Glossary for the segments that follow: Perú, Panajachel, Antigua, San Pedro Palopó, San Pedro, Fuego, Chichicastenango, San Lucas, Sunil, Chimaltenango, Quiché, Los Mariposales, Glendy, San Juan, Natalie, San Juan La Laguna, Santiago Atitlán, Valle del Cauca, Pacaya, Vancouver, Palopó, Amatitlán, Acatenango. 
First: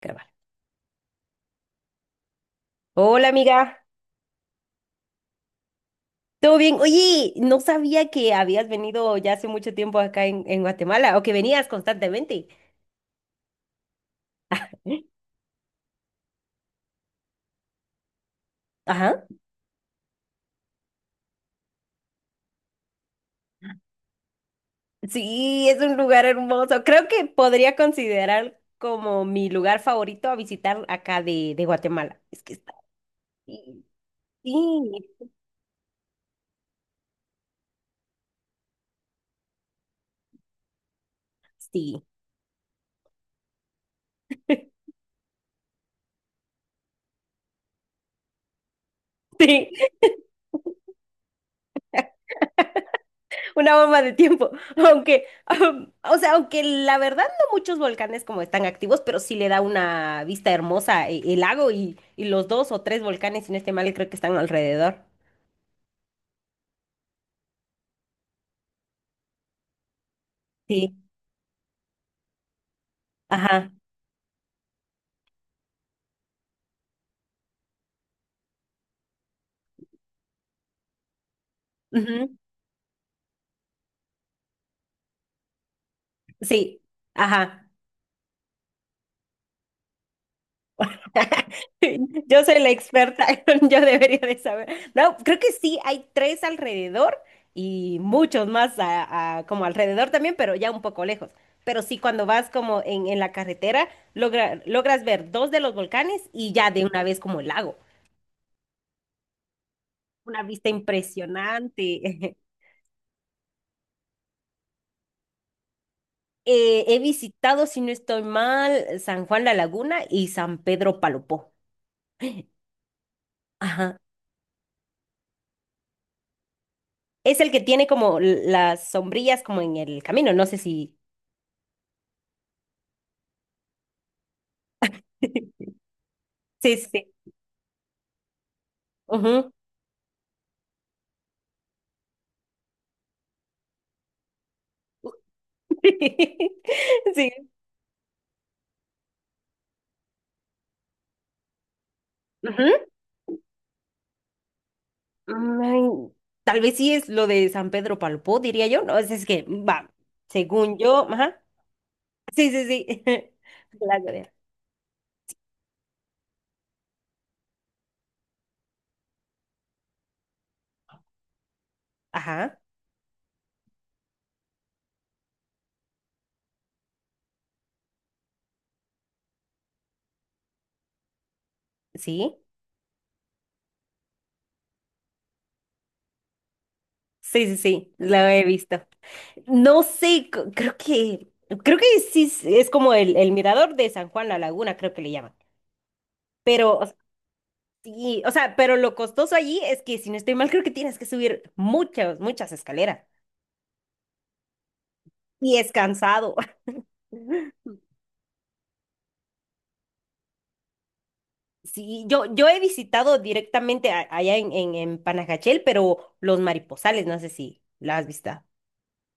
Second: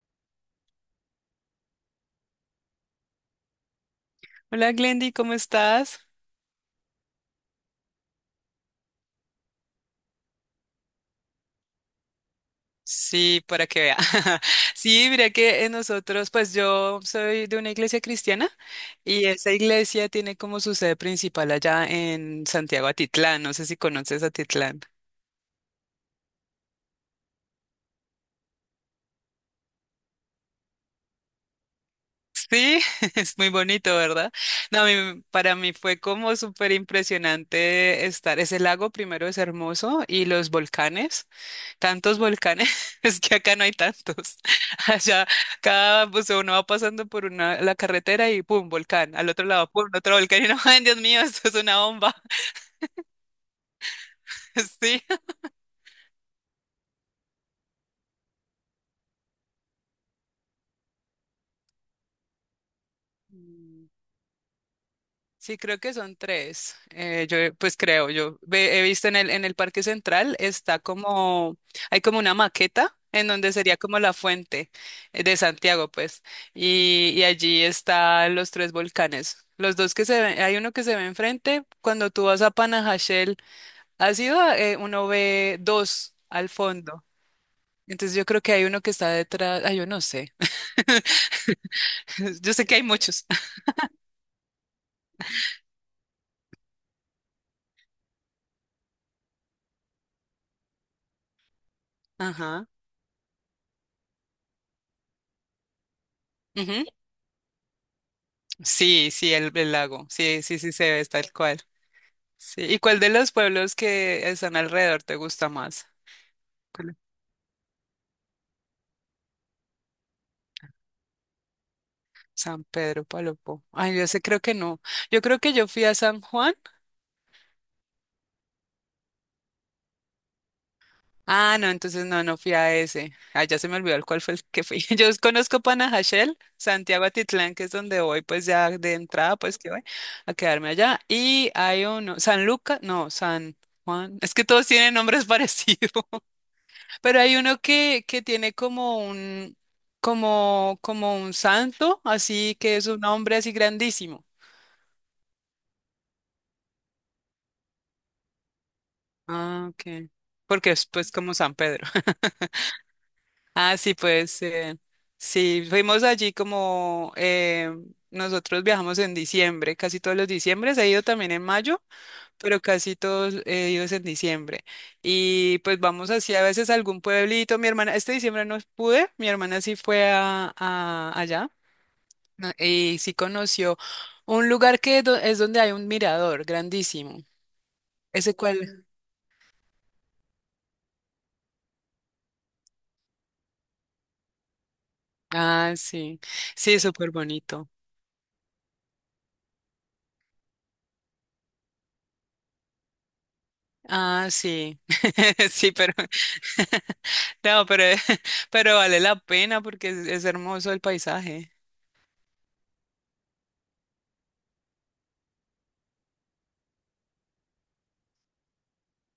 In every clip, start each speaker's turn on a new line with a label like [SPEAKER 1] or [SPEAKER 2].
[SPEAKER 1] Grabar. Hola amiga,
[SPEAKER 2] Hola Glendy, ¿cómo estás?
[SPEAKER 1] ¿todo bien? Oye, no sabía que habías venido ya hace mucho tiempo acá en Guatemala o que venías constantemente.
[SPEAKER 2] Sí, para que vea.
[SPEAKER 1] ¿Eh?
[SPEAKER 2] Sí, mira que nosotros, pues yo soy de una iglesia cristiana
[SPEAKER 1] Ajá.
[SPEAKER 2] y esa iglesia tiene como su sede principal allá en Santiago Atitlán. No sé si conoces Atitlán.
[SPEAKER 1] Sí, es un lugar hermoso. Creo que podría considerar como mi lugar favorito a visitar acá de Guatemala. Es que está...
[SPEAKER 2] Sí, es muy bonito, ¿verdad? No, a
[SPEAKER 1] Sí,
[SPEAKER 2] mí-
[SPEAKER 1] sí,
[SPEAKER 2] para mí fue como súper impresionante estar. Ese lago primero es hermoso y los volcanes. Tantos volcanes, es que acá no hay tantos. Allá, cada, pues uno va pasando por una, la carretera y pum, volcán. Al otro lado,
[SPEAKER 1] sí.
[SPEAKER 2] pum, otro volcán. Y no, ay, Dios mío, esto es una bomba.
[SPEAKER 1] Una bomba de tiempo, aunque, o sea, aunque la verdad no muchos volcanes como están activos, pero sí le da una vista hermosa el lago y los dos o tres volcanes, si no estoy
[SPEAKER 2] Sí.
[SPEAKER 1] mal, creo que están alrededor.
[SPEAKER 2] Sí, creo que son tres. Yo, pues creo, yo ve- he visto en el Parque Central está
[SPEAKER 1] Sí,
[SPEAKER 2] como, hay como una maqueta en donde
[SPEAKER 1] ajá,
[SPEAKER 2] sería como la fuente de Santiago, pues, y allí están los tres volcanes. Los dos que se ven, hay uno que se ve enfrente, cuando tú
[SPEAKER 1] ujú,
[SPEAKER 2] vas a Panajachel, has ido, a- uno ve dos al
[SPEAKER 1] sí,
[SPEAKER 2] fondo.
[SPEAKER 1] ajá.
[SPEAKER 2] Entonces yo creo que hay uno que está detrás, ah, yo no sé,
[SPEAKER 1] Yo
[SPEAKER 2] yo
[SPEAKER 1] soy
[SPEAKER 2] sé
[SPEAKER 1] la
[SPEAKER 2] que hay
[SPEAKER 1] experta,
[SPEAKER 2] muchos.
[SPEAKER 1] yo debería de saber. No, creo que sí, hay tres alrededor y muchos más como alrededor también, pero ya un poco lejos. Pero sí, cuando vas
[SPEAKER 2] Ajá.
[SPEAKER 1] como en la carretera, logras ver dos de los volcanes y ya de
[SPEAKER 2] Ujú.
[SPEAKER 1] una vez como el lago.
[SPEAKER 2] Sí, sí, el lago.
[SPEAKER 1] Una
[SPEAKER 2] Sí, sí,
[SPEAKER 1] vista
[SPEAKER 2] sí, se ve, es tal cual.
[SPEAKER 1] impresionante.
[SPEAKER 2] Sí. ¿Y cuál de los pueblos que están alrededor te gusta más? ¿Cuál
[SPEAKER 1] He visitado, si no estoy mal, San Juan La Laguna y San Pedro Palopó.
[SPEAKER 2] San Pedro, Palopó? Ay,
[SPEAKER 1] Ajá.
[SPEAKER 2] yo sé, creo que no. Yo creo que yo fui a San Juan.
[SPEAKER 1] Es el que tiene como las sombrillas como en el camino, no sé si...
[SPEAKER 2] Ah, no, entonces no, no fui a ese. Ah, ya se me olvidó el cuál fue el que fui. Yo conozco Panajachel,
[SPEAKER 1] Sí,
[SPEAKER 2] Santiago
[SPEAKER 1] sí.
[SPEAKER 2] Atitlán, que es donde voy, pues ya de entrada,
[SPEAKER 1] Ujú.
[SPEAKER 2] pues que voy a quedarme allá. Y hay uno, San Lucas, no, San Juan. Es que todos tienen nombres parecidos. Pero hay
[SPEAKER 1] Sí.
[SPEAKER 2] uno que tiene como un, como, como un santo, así que es
[SPEAKER 1] Ujú.
[SPEAKER 2] un hombre así grandísimo.
[SPEAKER 1] Mm, tal vez sí es lo de San Pedro Palpó, diría yo. No, es que,
[SPEAKER 2] Ah,
[SPEAKER 1] va,
[SPEAKER 2] ok. Porque
[SPEAKER 1] según
[SPEAKER 2] es
[SPEAKER 1] yo,
[SPEAKER 2] pues como
[SPEAKER 1] ajá.
[SPEAKER 2] San Pedro.
[SPEAKER 1] Sí, sí, sí.
[SPEAKER 2] Ah, sí,
[SPEAKER 1] La Gloria.
[SPEAKER 2] pues sí, fuimos allí como nosotros viajamos en diciembre, casi todos los diciembres, he ido también en mayo,
[SPEAKER 1] Ajá,
[SPEAKER 2] pero casi todos he ido es en diciembre. Y pues vamos así a veces a algún pueblito, mi hermana, este diciembre no pude, mi hermana sí fue a allá.
[SPEAKER 1] sí.
[SPEAKER 2] No, y sí conoció un lugar que do- es donde hay un mirador grandísimo.
[SPEAKER 1] Sí, sí, sí, lo
[SPEAKER 2] ¿Ese
[SPEAKER 1] he visto.
[SPEAKER 2] cuál?
[SPEAKER 1] No sé, creo que sí es como el mirador de San Juan La Laguna, creo que le llaman.
[SPEAKER 2] Ah, sí. Sí,
[SPEAKER 1] Pero,
[SPEAKER 2] es
[SPEAKER 1] o sea,
[SPEAKER 2] súper bonito.
[SPEAKER 1] sí, o sea, pero lo costoso allí es que, si no estoy mal, creo que tienes que subir muchas, muchas escaleras.
[SPEAKER 2] Ah, sí.
[SPEAKER 1] Y es
[SPEAKER 2] Sí, pero
[SPEAKER 1] cansado.
[SPEAKER 2] no, pero, pero vale la pena porque es hermoso el paisaje.
[SPEAKER 1] Sí, yo he visitado directamente allá en Panajachel, pero los mariposales, no sé si la has visto.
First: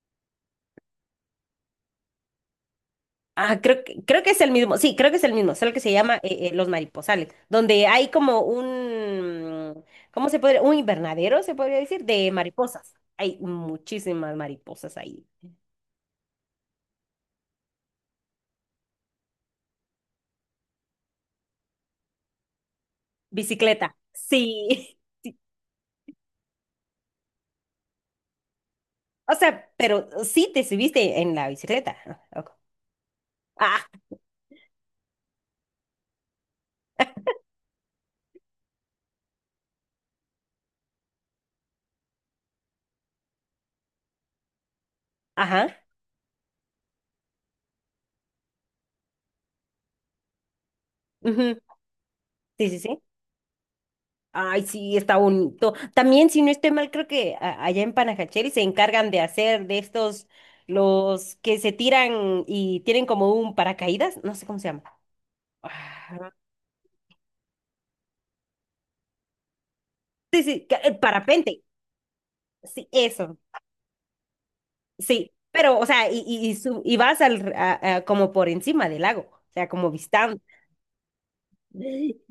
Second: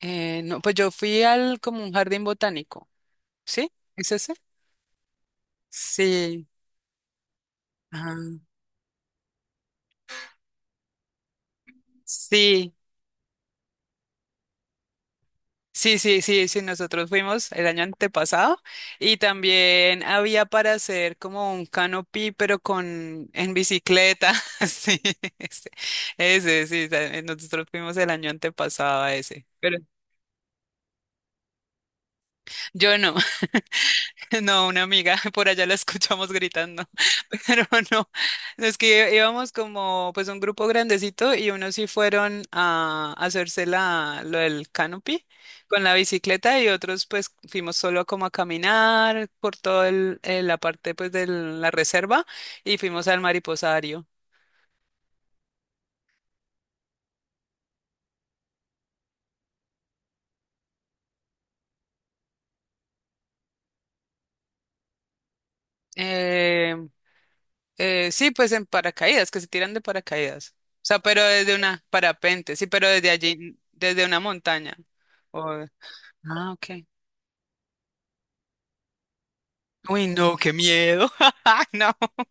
[SPEAKER 2] No, pues yo fui al como un jardín botánico.
[SPEAKER 1] Ah,
[SPEAKER 2] ¿Sí? ¿Es
[SPEAKER 1] creo que
[SPEAKER 2] ese?
[SPEAKER 1] es el mismo, sí, creo que es el mismo, solo que se llama
[SPEAKER 2] Sí.
[SPEAKER 1] Los Mariposales, donde hay
[SPEAKER 2] Ajá.
[SPEAKER 1] como un, ¿cómo se podría? Un invernadero, se podría decir, de
[SPEAKER 2] Sí.
[SPEAKER 1] mariposas. Hay muchísimas mariposas ahí.
[SPEAKER 2] Sí, sí, sí, sí, nosotros fuimos el año antepasado y también había para hacer como un canopy, pero con en
[SPEAKER 1] Bicicleta,
[SPEAKER 2] bicicleta.
[SPEAKER 1] sí.
[SPEAKER 2] Sí, ese, sí, ta- nosotros fuimos el año antepasado a
[SPEAKER 1] O
[SPEAKER 2] ese.
[SPEAKER 1] sea,
[SPEAKER 2] Pero
[SPEAKER 1] pero sí te subiste en la bicicleta. Ah, ok.
[SPEAKER 2] yo no,
[SPEAKER 1] Ah,
[SPEAKER 2] no, una amiga, por allá la escuchamos gritando. Pero no, no, es que íbamos como pues un grupo grandecito y unos sí fueron a hacerse la, lo del canopy
[SPEAKER 1] ajá,
[SPEAKER 2] con la bicicleta y otros pues fuimos solo como a caminar por toda la parte pues de
[SPEAKER 1] ujú,
[SPEAKER 2] la reserva
[SPEAKER 1] sí, sí,
[SPEAKER 2] y
[SPEAKER 1] sí.
[SPEAKER 2] fuimos al mariposario.
[SPEAKER 1] Ay, sí, está bonito. También, si no estoy mal, creo que allá en Panajachel se encargan de hacer de estos, los que se tiran y tienen como un paracaídas, no sé cómo se llama. Ah,
[SPEAKER 2] Eh, sí, pues en paracaídas, que se tiran de
[SPEAKER 1] sí,
[SPEAKER 2] paracaídas.
[SPEAKER 1] sí,
[SPEAKER 2] O
[SPEAKER 1] el
[SPEAKER 2] sea, pero desde
[SPEAKER 1] parapente.
[SPEAKER 2] una parapente, sí,
[SPEAKER 1] Sí,
[SPEAKER 2] pero desde
[SPEAKER 1] eso.
[SPEAKER 2] allí, desde una montaña.
[SPEAKER 1] Sí,
[SPEAKER 2] O-
[SPEAKER 1] pero, o sea,
[SPEAKER 2] ah,
[SPEAKER 1] y
[SPEAKER 2] ok.
[SPEAKER 1] y vas al, como por encima del lago, o sea, como
[SPEAKER 2] Uy, no,
[SPEAKER 1] vistando.
[SPEAKER 2] qué miedo. No.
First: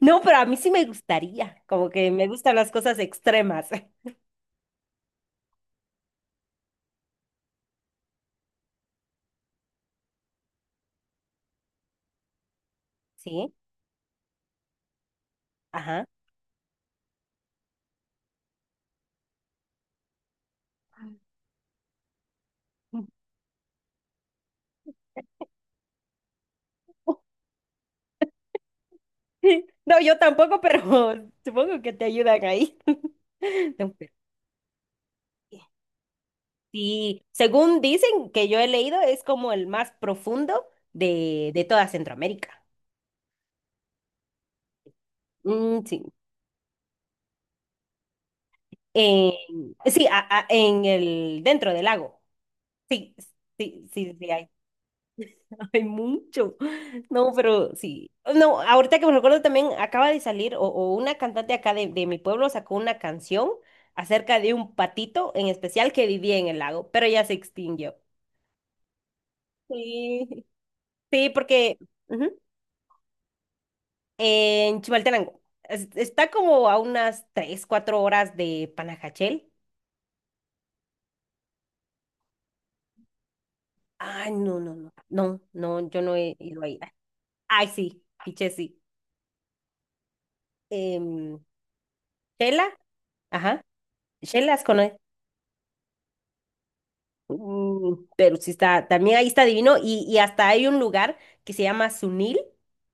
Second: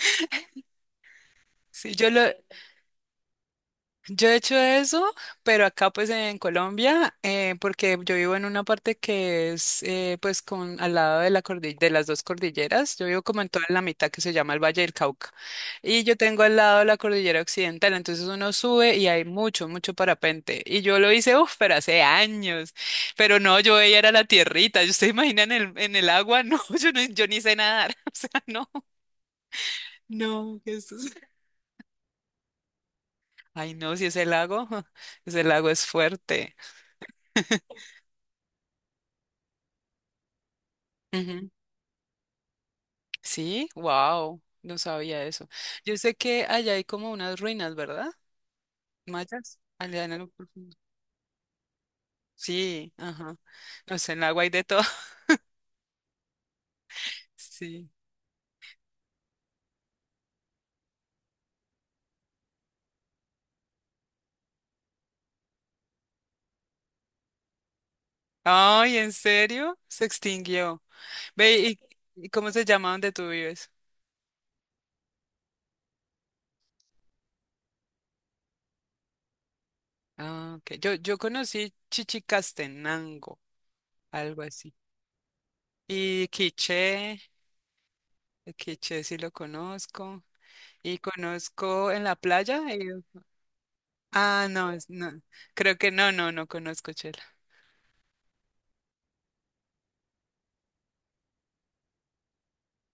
[SPEAKER 1] No, pero a mí sí me gustaría, como
[SPEAKER 2] Sí, yo
[SPEAKER 1] que
[SPEAKER 2] lo,
[SPEAKER 1] me gustan las cosas extremas.
[SPEAKER 2] yo he hecho eso, pero acá pues en Colombia, porque yo vivo en una parte que es pues con al lado de la cordi- de las dos cordilleras, yo vivo como en
[SPEAKER 1] Sí,
[SPEAKER 2] toda la mitad que se llama el Valle del Cauca, y
[SPEAKER 1] ajá.
[SPEAKER 2] yo tengo al lado la cordillera occidental, entonces uno sube y hay mucho, mucho parapente, y yo lo hice, uff, pero hace años, pero no, yo ella era la tierrita, ¿ustedes imaginan en el agua? No, yo, no, yo ni sé nadar, o sea, no,
[SPEAKER 1] No, yo tampoco,
[SPEAKER 2] no,
[SPEAKER 1] pero
[SPEAKER 2] Jesús.
[SPEAKER 1] supongo que te ayudan ahí.
[SPEAKER 2] Ay,
[SPEAKER 1] No,
[SPEAKER 2] no, si
[SPEAKER 1] pero
[SPEAKER 2] ese lago, ese
[SPEAKER 1] sí,
[SPEAKER 2] lago es fuerte.
[SPEAKER 1] sí, según dicen que yo he leído, es como el más profundo
[SPEAKER 2] Ujú.
[SPEAKER 1] de toda Centroamérica.
[SPEAKER 2] Sí, wow, no sabía eso.
[SPEAKER 1] Mm,
[SPEAKER 2] Yo
[SPEAKER 1] sí,
[SPEAKER 2] sé que allá hay como unas ruinas, ¿verdad?
[SPEAKER 1] en,
[SPEAKER 2] Mayas, allá
[SPEAKER 1] sí,
[SPEAKER 2] en lo profundo.
[SPEAKER 1] en el, dentro del lago.
[SPEAKER 2] Sí,
[SPEAKER 1] Sí,
[SPEAKER 2] ajá.
[SPEAKER 1] sí, sí,
[SPEAKER 2] No sé,
[SPEAKER 1] sí,
[SPEAKER 2] en el
[SPEAKER 1] sí
[SPEAKER 2] agua
[SPEAKER 1] hay.
[SPEAKER 2] hay de todo.
[SPEAKER 1] Hay mucho. No, pero
[SPEAKER 2] Sí.
[SPEAKER 1] sí. No, ahorita que me recuerdo también acaba de salir o una cantante acá de mi pueblo sacó una canción acerca de un patito en especial que vivía en el lago, pero ya se extinguió.
[SPEAKER 2] Ay, ¿en serio? Se
[SPEAKER 1] Sí,
[SPEAKER 2] extinguió.
[SPEAKER 1] sí,
[SPEAKER 2] Ve,
[SPEAKER 1] porque
[SPEAKER 2] y
[SPEAKER 1] ujú,
[SPEAKER 2] cómo se llama donde tú vives?
[SPEAKER 1] en Chimaltenango está como a unas 3 4 horas de Panajachel.
[SPEAKER 2] Ah, ok. Yo conocí Chichicastenango,
[SPEAKER 1] Ay,
[SPEAKER 2] algo
[SPEAKER 1] no, no,
[SPEAKER 2] así.
[SPEAKER 1] no. No, no, yo no
[SPEAKER 2] Y
[SPEAKER 1] he ido ahí.
[SPEAKER 2] Quiché,
[SPEAKER 1] Ay, sí, piche,
[SPEAKER 2] el
[SPEAKER 1] sí.
[SPEAKER 2] Quiché sí lo conozco. Y
[SPEAKER 1] Em,
[SPEAKER 2] conozco en la playa.
[SPEAKER 1] Shela, ajá.
[SPEAKER 2] Ah,
[SPEAKER 1] Shela,
[SPEAKER 2] no, es- no. Creo que no, no, no conozco chela.
[SPEAKER 1] mm, pero sí está, también ahí está divino y hasta hay un lugar que se llama Sunil,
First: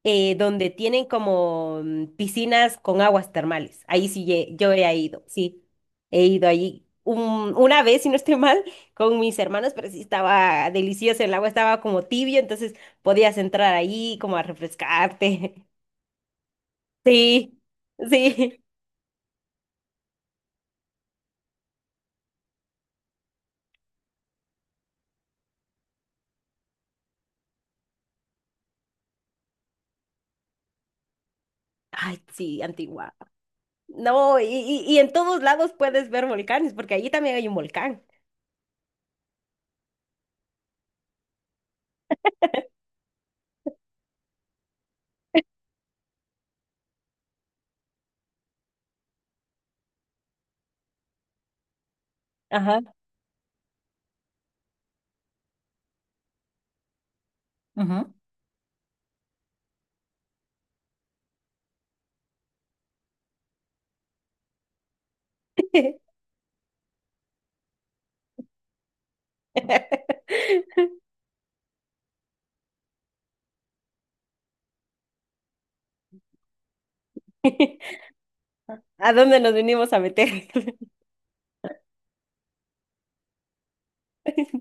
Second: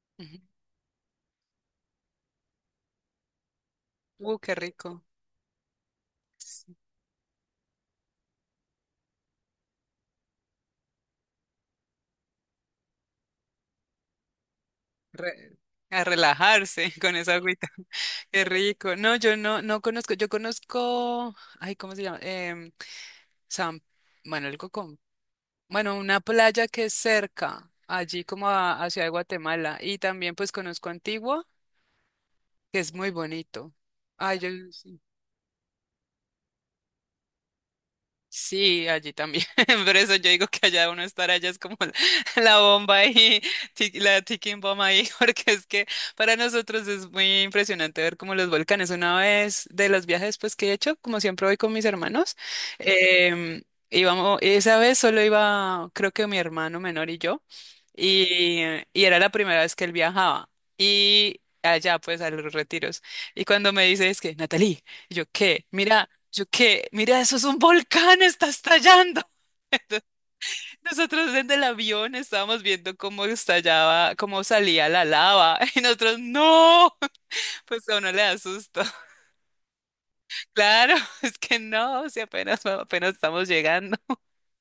[SPEAKER 2] Ujú.
[SPEAKER 1] donde tienen como mm, piscinas con aguas termales. Ahí sí,
[SPEAKER 2] Qué
[SPEAKER 1] yo he
[SPEAKER 2] rico.
[SPEAKER 1] ido, sí, he ido
[SPEAKER 2] Sí,
[SPEAKER 1] allí una vez, si no estoy mal, con mis hermanos, pero sí estaba delicioso, el agua estaba como tibio, entonces podías entrar ahí como a refrescarte.
[SPEAKER 2] re- a relajarse con esa
[SPEAKER 1] Sí,
[SPEAKER 2] agüita. Qué
[SPEAKER 1] sí.
[SPEAKER 2] rico. No, yo no, no conozco. Yo conozco, ay, ¿cómo se llama? San, bueno, algo con, bueno, una playa que es cerca, allí como a, hacia Guatemala. Y también pues conozco Antigua,
[SPEAKER 1] Ay, sí,
[SPEAKER 2] que es muy
[SPEAKER 1] Antigua.
[SPEAKER 2] bonito.
[SPEAKER 1] No,
[SPEAKER 2] Ay, yo,
[SPEAKER 1] y
[SPEAKER 2] sí.
[SPEAKER 1] en todos lados puedes ver volcanes, porque allí también hay un volcán.
[SPEAKER 2] Sí, allí también. Por eso yo digo que allá uno estar allá es como la bomba ahí, ti- la ticking bomb ahí, porque es que para nosotros es muy impresionante ver como los volcanes. Una vez de los viajes pues que he hecho, como siempre voy con mis hermanos,
[SPEAKER 1] Ajá.
[SPEAKER 2] em, íbamos, esa vez solo iba, creo que mi hermano menor y yo,
[SPEAKER 1] Ujú.
[SPEAKER 2] y, y era la primera vez que él viajaba. Y allá pues a los retiros. Y cuando me dice es que, Natalie, y yo, ¿qué? Mira. Yo qué, mira, eso es un volcán, está estallando. Nosotros desde el avión estábamos viendo cómo estallaba, cómo salía la lava. Y nosotros, no, pues a uno le da susto.
[SPEAKER 1] ¿A dónde nos venimos a meter?
[SPEAKER 2] Claro, es que no, si apenas, apenas estamos llegando.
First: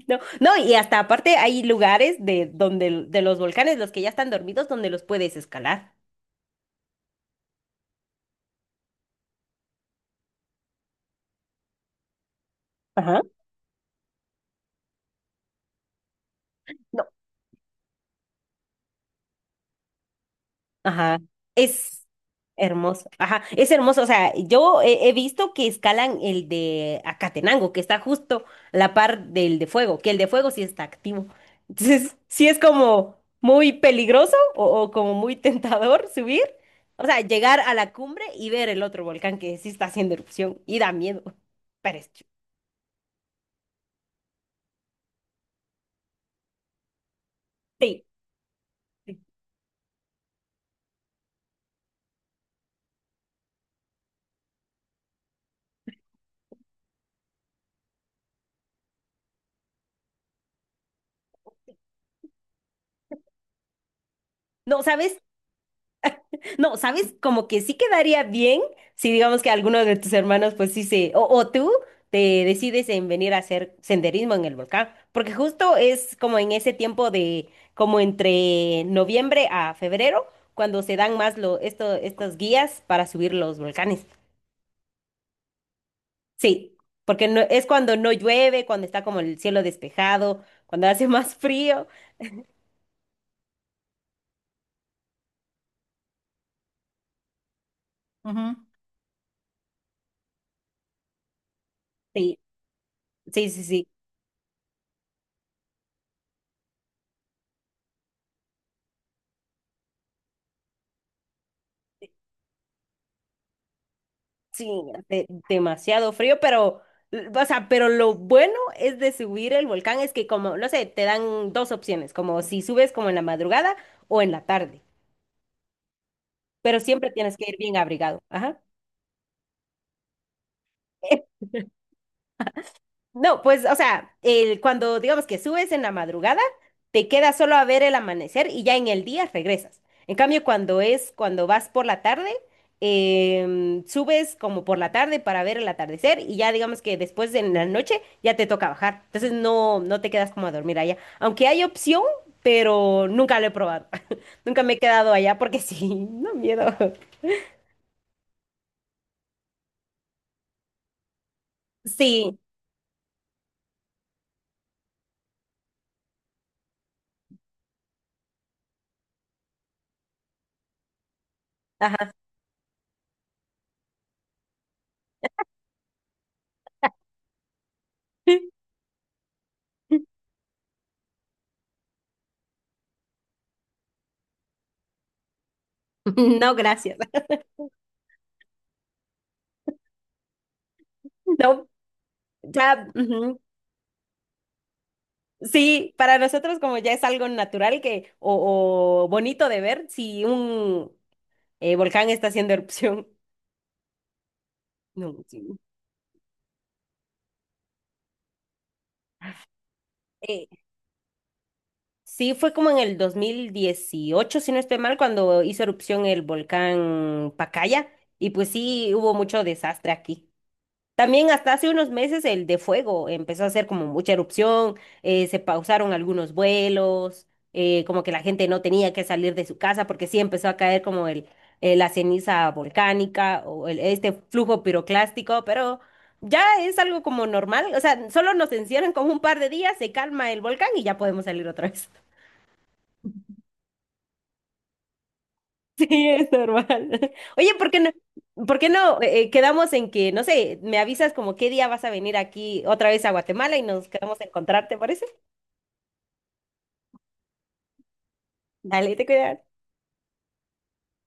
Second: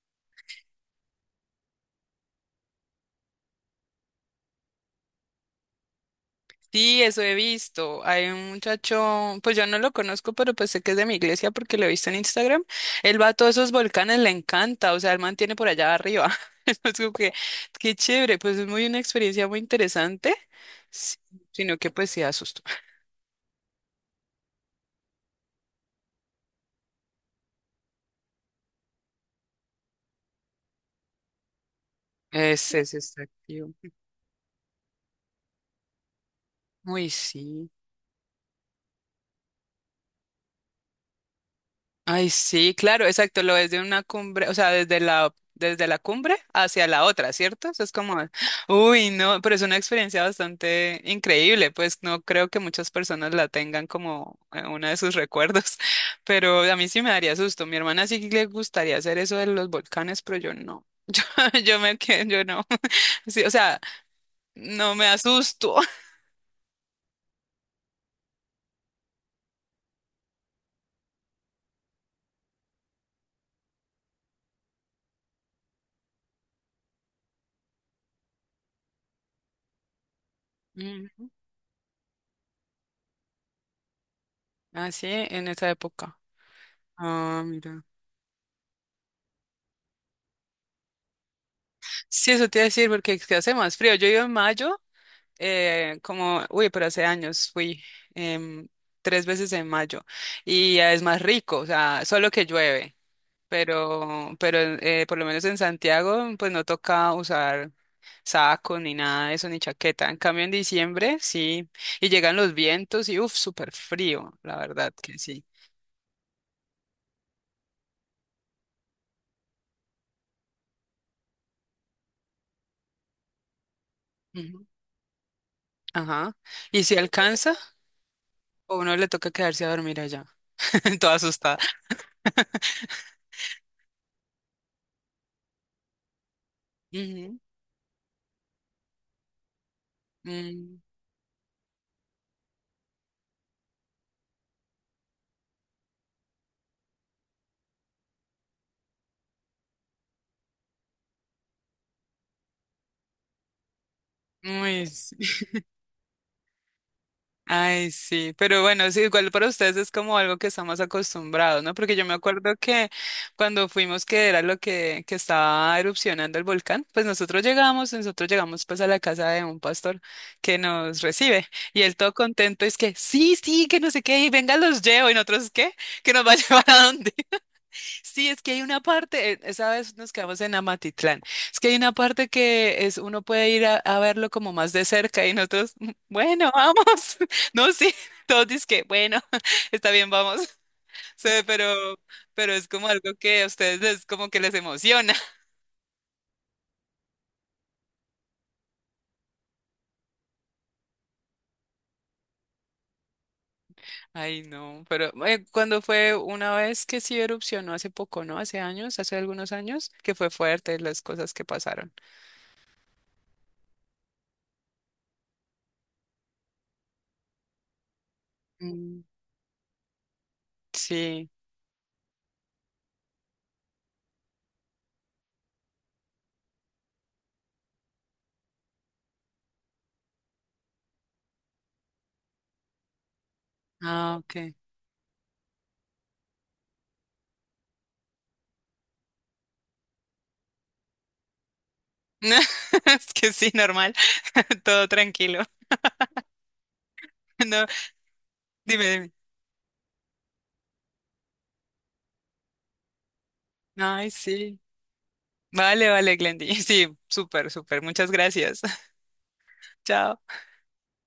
[SPEAKER 1] No, no, y hasta aparte hay lugares de donde de los volcanes, los que ya están dormidos, donde los puedes escalar.
[SPEAKER 2] Sí, eso he visto. Hay un muchacho, pues yo no lo conozco, pero pues sé que es de mi iglesia porque lo he visto en Instagram.
[SPEAKER 1] Ajá.
[SPEAKER 2] Él va a todos esos volcanes, le encanta, o sea, él mantiene por allá arriba. Es como que, qué chévere, pues es muy una experiencia muy interesante, sí,
[SPEAKER 1] Ajá,
[SPEAKER 2] sino que
[SPEAKER 1] es
[SPEAKER 2] pues sí asusto.
[SPEAKER 1] hermoso. Ajá, es hermoso. O sea, yo he, he visto que escalan el de Acatenango, que está justo a la par del de Fuego, que el de Fuego sí está activo. Entonces, sí es
[SPEAKER 2] Ese
[SPEAKER 1] como
[SPEAKER 2] es
[SPEAKER 1] muy
[SPEAKER 2] activo.
[SPEAKER 1] peligroso o como muy tentador subir. O
[SPEAKER 2] Uy
[SPEAKER 1] sea, llegar
[SPEAKER 2] sí.
[SPEAKER 1] a la cumbre y ver el otro volcán que sí está haciendo erupción y da miedo. Pero es
[SPEAKER 2] Ay, sí, claro, exacto, lo ves de una cumbre, o sea, desde la cumbre hacia la otra, ¿cierto? Eso es
[SPEAKER 1] sí.
[SPEAKER 2] como, uy,
[SPEAKER 1] Sí.
[SPEAKER 2] no, pero es una experiencia bastante increíble, pues no creo que muchas personas la tengan como una de sus recuerdos, pero a mí sí me daría susto. Mi hermana sí le gustaría hacer eso de los volcanes, pero yo no. Yo me quedo, yo no. Sí, o sea,
[SPEAKER 1] No,
[SPEAKER 2] no me
[SPEAKER 1] ¿sabes?
[SPEAKER 2] asusto.
[SPEAKER 1] No, ¿sabes? Como que sí quedaría bien si digamos que alguno de tus hermanos, pues sí se, o tú te decides en venir a hacer senderismo en el volcán, porque justo es como en ese tiempo de, como entre noviembre a febrero, cuando se dan
[SPEAKER 2] Mm,
[SPEAKER 1] más lo, esto, estas guías para subir los volcanes.
[SPEAKER 2] así en esa época.
[SPEAKER 1] Sí, porque no,
[SPEAKER 2] Ah,
[SPEAKER 1] es
[SPEAKER 2] mira.
[SPEAKER 1] cuando no llueve, cuando está como el cielo despejado, cuando hace más frío.
[SPEAKER 2] Sí, eso te iba a decir, porque es que hace más frío. Yo iba en mayo como, uy, pero hace años fui
[SPEAKER 1] Ujú.
[SPEAKER 2] em, 3 veces en mayo y es más rico, o sea, solo
[SPEAKER 1] Sí,
[SPEAKER 2] que llueve,
[SPEAKER 1] sí, sí, sí.
[SPEAKER 2] pero por lo menos en Santiago, pues no toca usar saco ni nada de eso, ni chaqueta. En cambio, en diciembre, sí, y llegan los vientos y, uff, súper frío, la
[SPEAKER 1] Sí,
[SPEAKER 2] verdad que sí.
[SPEAKER 1] demasiado frío, pero, o sea, pero lo bueno es de subir el volcán es que como, no sé, te dan dos opciones, como si subes como en la madrugada o en la
[SPEAKER 2] Ujú.
[SPEAKER 1] tarde,
[SPEAKER 2] Ajá.
[SPEAKER 1] pero
[SPEAKER 2] ¿Y si
[SPEAKER 1] siempre tienes que ir
[SPEAKER 2] alcanza?
[SPEAKER 1] bien abrigado. Ajá.
[SPEAKER 2] O uno le toca quedarse a dormir allá, toda asustada.
[SPEAKER 1] No, pues, o sea, el, cuando digamos que subes en la madrugada, te quedas
[SPEAKER 2] Ujú.
[SPEAKER 1] solo a ver el amanecer y ya en el día regresas. En cambio, cuando
[SPEAKER 2] Mm,
[SPEAKER 1] es, cuando vas por la tarde, subes como por la tarde para ver el atardecer y ya digamos que después de la noche ya te toca bajar. Entonces no, no te quedas como a dormir allá. Aunque hay opción, pero nunca lo he probado. Nunca me he
[SPEAKER 2] uy,
[SPEAKER 1] quedado
[SPEAKER 2] sí.
[SPEAKER 1] allá porque sí, no miedo.
[SPEAKER 2] Ay, sí, pero bueno, sí, igual para ustedes es como algo que estamos acostumbrados, ¿no? Porque yo me
[SPEAKER 1] Sí,
[SPEAKER 2] acuerdo que cuando fuimos, que era lo que estaba erupcionando el volcán, pues nosotros llegamos pues a la casa de un pastor que nos recibe y él
[SPEAKER 1] ajá.
[SPEAKER 2] todo contento es que sí, sí, que no sé qué, y venga, los llevo y nosotros qué, que nos va a llevar a dónde. Sí, es que hay una parte, esa vez nos quedamos en Amatitlán, es que hay una parte que es, uno puede ir a verlo como más de cerca y nosotros, "Mm, bueno,
[SPEAKER 1] No,
[SPEAKER 2] vamos,
[SPEAKER 1] gracias.
[SPEAKER 2] no, sí, todos dicen que, bueno, está bien, vamos, Sí,
[SPEAKER 1] No,
[SPEAKER 2] pero es
[SPEAKER 1] ya.
[SPEAKER 2] como algo
[SPEAKER 1] Ujú.
[SPEAKER 2] que a ustedes les, como que les emociona.
[SPEAKER 1] Sí, para nosotros como ya es algo natural que, o bonito de ver si un volcán está haciendo erupción.
[SPEAKER 2] Ay, no, pero
[SPEAKER 1] No, no, sí.
[SPEAKER 2] cuando fue una vez que sí erupcionó hace poco, ¿no? Hace años, hace algunos años, que fue
[SPEAKER 1] Eh,
[SPEAKER 2] fuerte las cosas que pasaron.
[SPEAKER 1] sí, fue como en el 2018, si no estoy mal, cuando hizo erupción el volcán Pacaya, y pues sí,
[SPEAKER 2] Mm,
[SPEAKER 1] hubo mucho desastre aquí.
[SPEAKER 2] sí.
[SPEAKER 1] También hasta hace unos meses el de fuego empezó a hacer como mucha erupción, se pausaron algunos vuelos, como que la gente no tenía que salir de su casa porque sí empezó a caer como el, la ceniza volcánica o este
[SPEAKER 2] Ah, ok.
[SPEAKER 1] flujo piroclástico, pero ya es algo como normal, o sea, solo nos encierran como un par de días, se calma el volcán y ya podemos salir otra vez.
[SPEAKER 2] Es que sí, normal. Todo tranquilo.
[SPEAKER 1] Sí, es normal. Oye,
[SPEAKER 2] No,
[SPEAKER 1] por qué
[SPEAKER 2] dime,
[SPEAKER 1] no
[SPEAKER 2] dime.
[SPEAKER 1] quedamos en que, no sé, me avisas como qué día vas a venir aquí otra vez a Guatemala y nos
[SPEAKER 2] Ay,
[SPEAKER 1] quedamos a
[SPEAKER 2] sí.
[SPEAKER 1] encontrarte, ¿parece?
[SPEAKER 2] Vale, vale, Glendy. Sí, súper, súper. Muchas gracias.
[SPEAKER 1] Dale, te cuidas.
[SPEAKER 2] Chao.